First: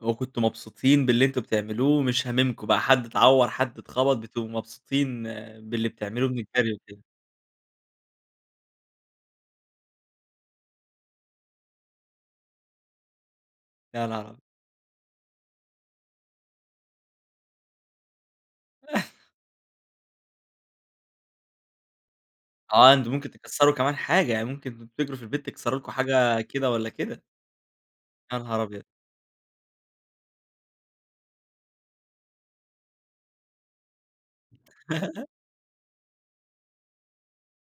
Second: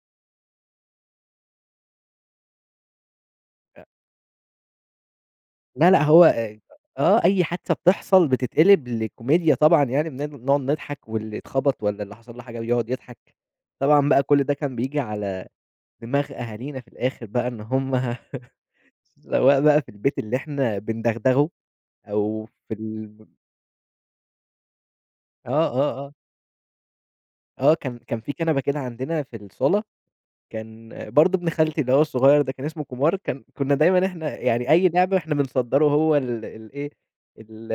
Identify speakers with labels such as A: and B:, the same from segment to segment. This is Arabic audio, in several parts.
A: وكنتم مبسوطين باللي أنتم بتعملوه ومش هامِمكم بقى حد اتعور، حد
B: أأ.
A: اتخبط بتبقوا مبسوطين باللي
B: لا لأ، هو
A: بتعملوه، من
B: إيه
A: الجري وكده.
B: آه أي حادثة بتحصل بتتقلب لكوميديا طبعًا يعني بن نقعد نضحك واللي اتخبط والَّا اللي حصل له حاجة يقعد يضحك،
A: لا
B: طبعًا
A: لا
B: بقى
A: لا.
B: كل ده كان بييجي على دماغ أهالينا في الآخر بقى إن هُم سواء بقى في البيت اللي إحنا بِندغدغه أو في
A: آه، أنتم
B: ال
A: ممكن تكسّروا كمان حاجة يعني، ممكن تِجروا في البيت
B: آه،
A: تكسّروا لكم
B: آه، آه.
A: حاجة كده والَّا كده.
B: آه، كان كان في
A: يا
B: كنبة
A: نهار
B: كده
A: أبيض.
B: عندنا في الصالة كان برضه ابن خالتي اللي هو الصغير ده كان إسمه كومار كان كُنا دايمًا إحنا يعني، أي لعبة إحنا بنصدّره هو ال الإيه ال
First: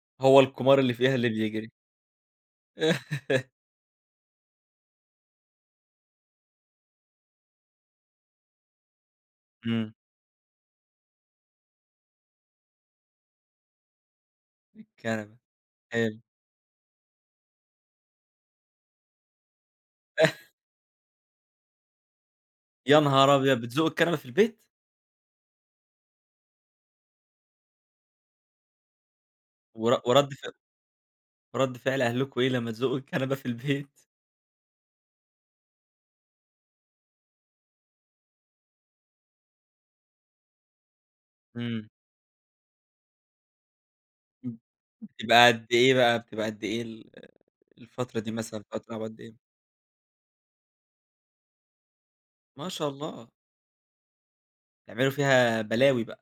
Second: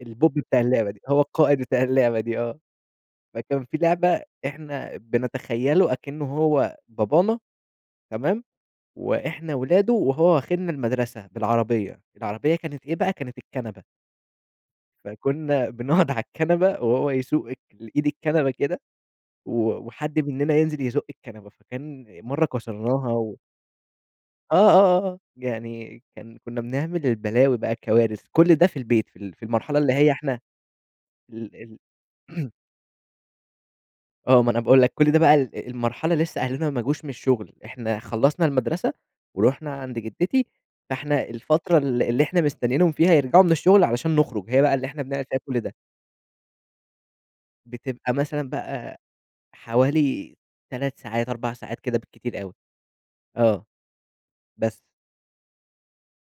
B: البوب
A: هو
B: بتاع
A: الكومار
B: اللعبة
A: اللي
B: دي،
A: فيها،
B: هو
A: اللي
B: القائد
A: بيجري.
B: بتاع اللعبة دي آه. فكان في لعبة إحنا بنتخيله أكنه هو بابانا تمام، وإحنا ولادُه
A: إمم.
B: وهو واخذنا المدرسة بالعربية، العربية كانت إيه بقى كانت الكنبة.
A: الكنبة،
B: فكُنا بنقعُد على
A: حلو.
B: الكنبة وهو يسوق اك الإيد الكنبة كده و وحد مننا ينزل يزُق الكنبة فكان مرّة
A: يا
B: كسرناها
A: نهار
B: و
A: أبيض بِتزقوّا الكنبة في
B: آه،
A: البيت؟
B: آه، آه يعني كان كُنا بنعمل البلاوي بقى الكوارث كل ده في البيت في ال في المرحلة
A: ور
B: اللي هي
A: ورد
B: إحنا
A: ف
B: ال
A: ورد فعل أهلكم إيه
B: ال
A: لمّا تزقوّا الكنبة في البيت؟
B: آه، ما أنا باقول لَك كل ده بقى ال المرحلة لسه أهلنا ما جوش من الشُغل إحنا خلصّنا المدرسة ورُحنا عند جدتي فإحنا الفترة
A: إمم.
B: اللي إحنا مستنينهم فيها يرجعوا من الشغل علشان نخرُج.
A: إمم
B: هي بقى اللي إحنا
A: امم،
B: بنعمل فيها
A: بتبقى
B: كل
A: قد
B: ده.
A: إيه بقى بتبقى أد إيه ال
B: بتبقى
A: الفترة دي
B: مثلًا
A: مثلًا، بتقعدوا
B: بقى،
A: تلعبوا قد إيه؟
B: حوالي 3 ساعات 4 ساعات كده، بالكتير أوي
A: ما شاء الله.
B: آه. بس.
A: بتعملوا فيها بلاوي بقى.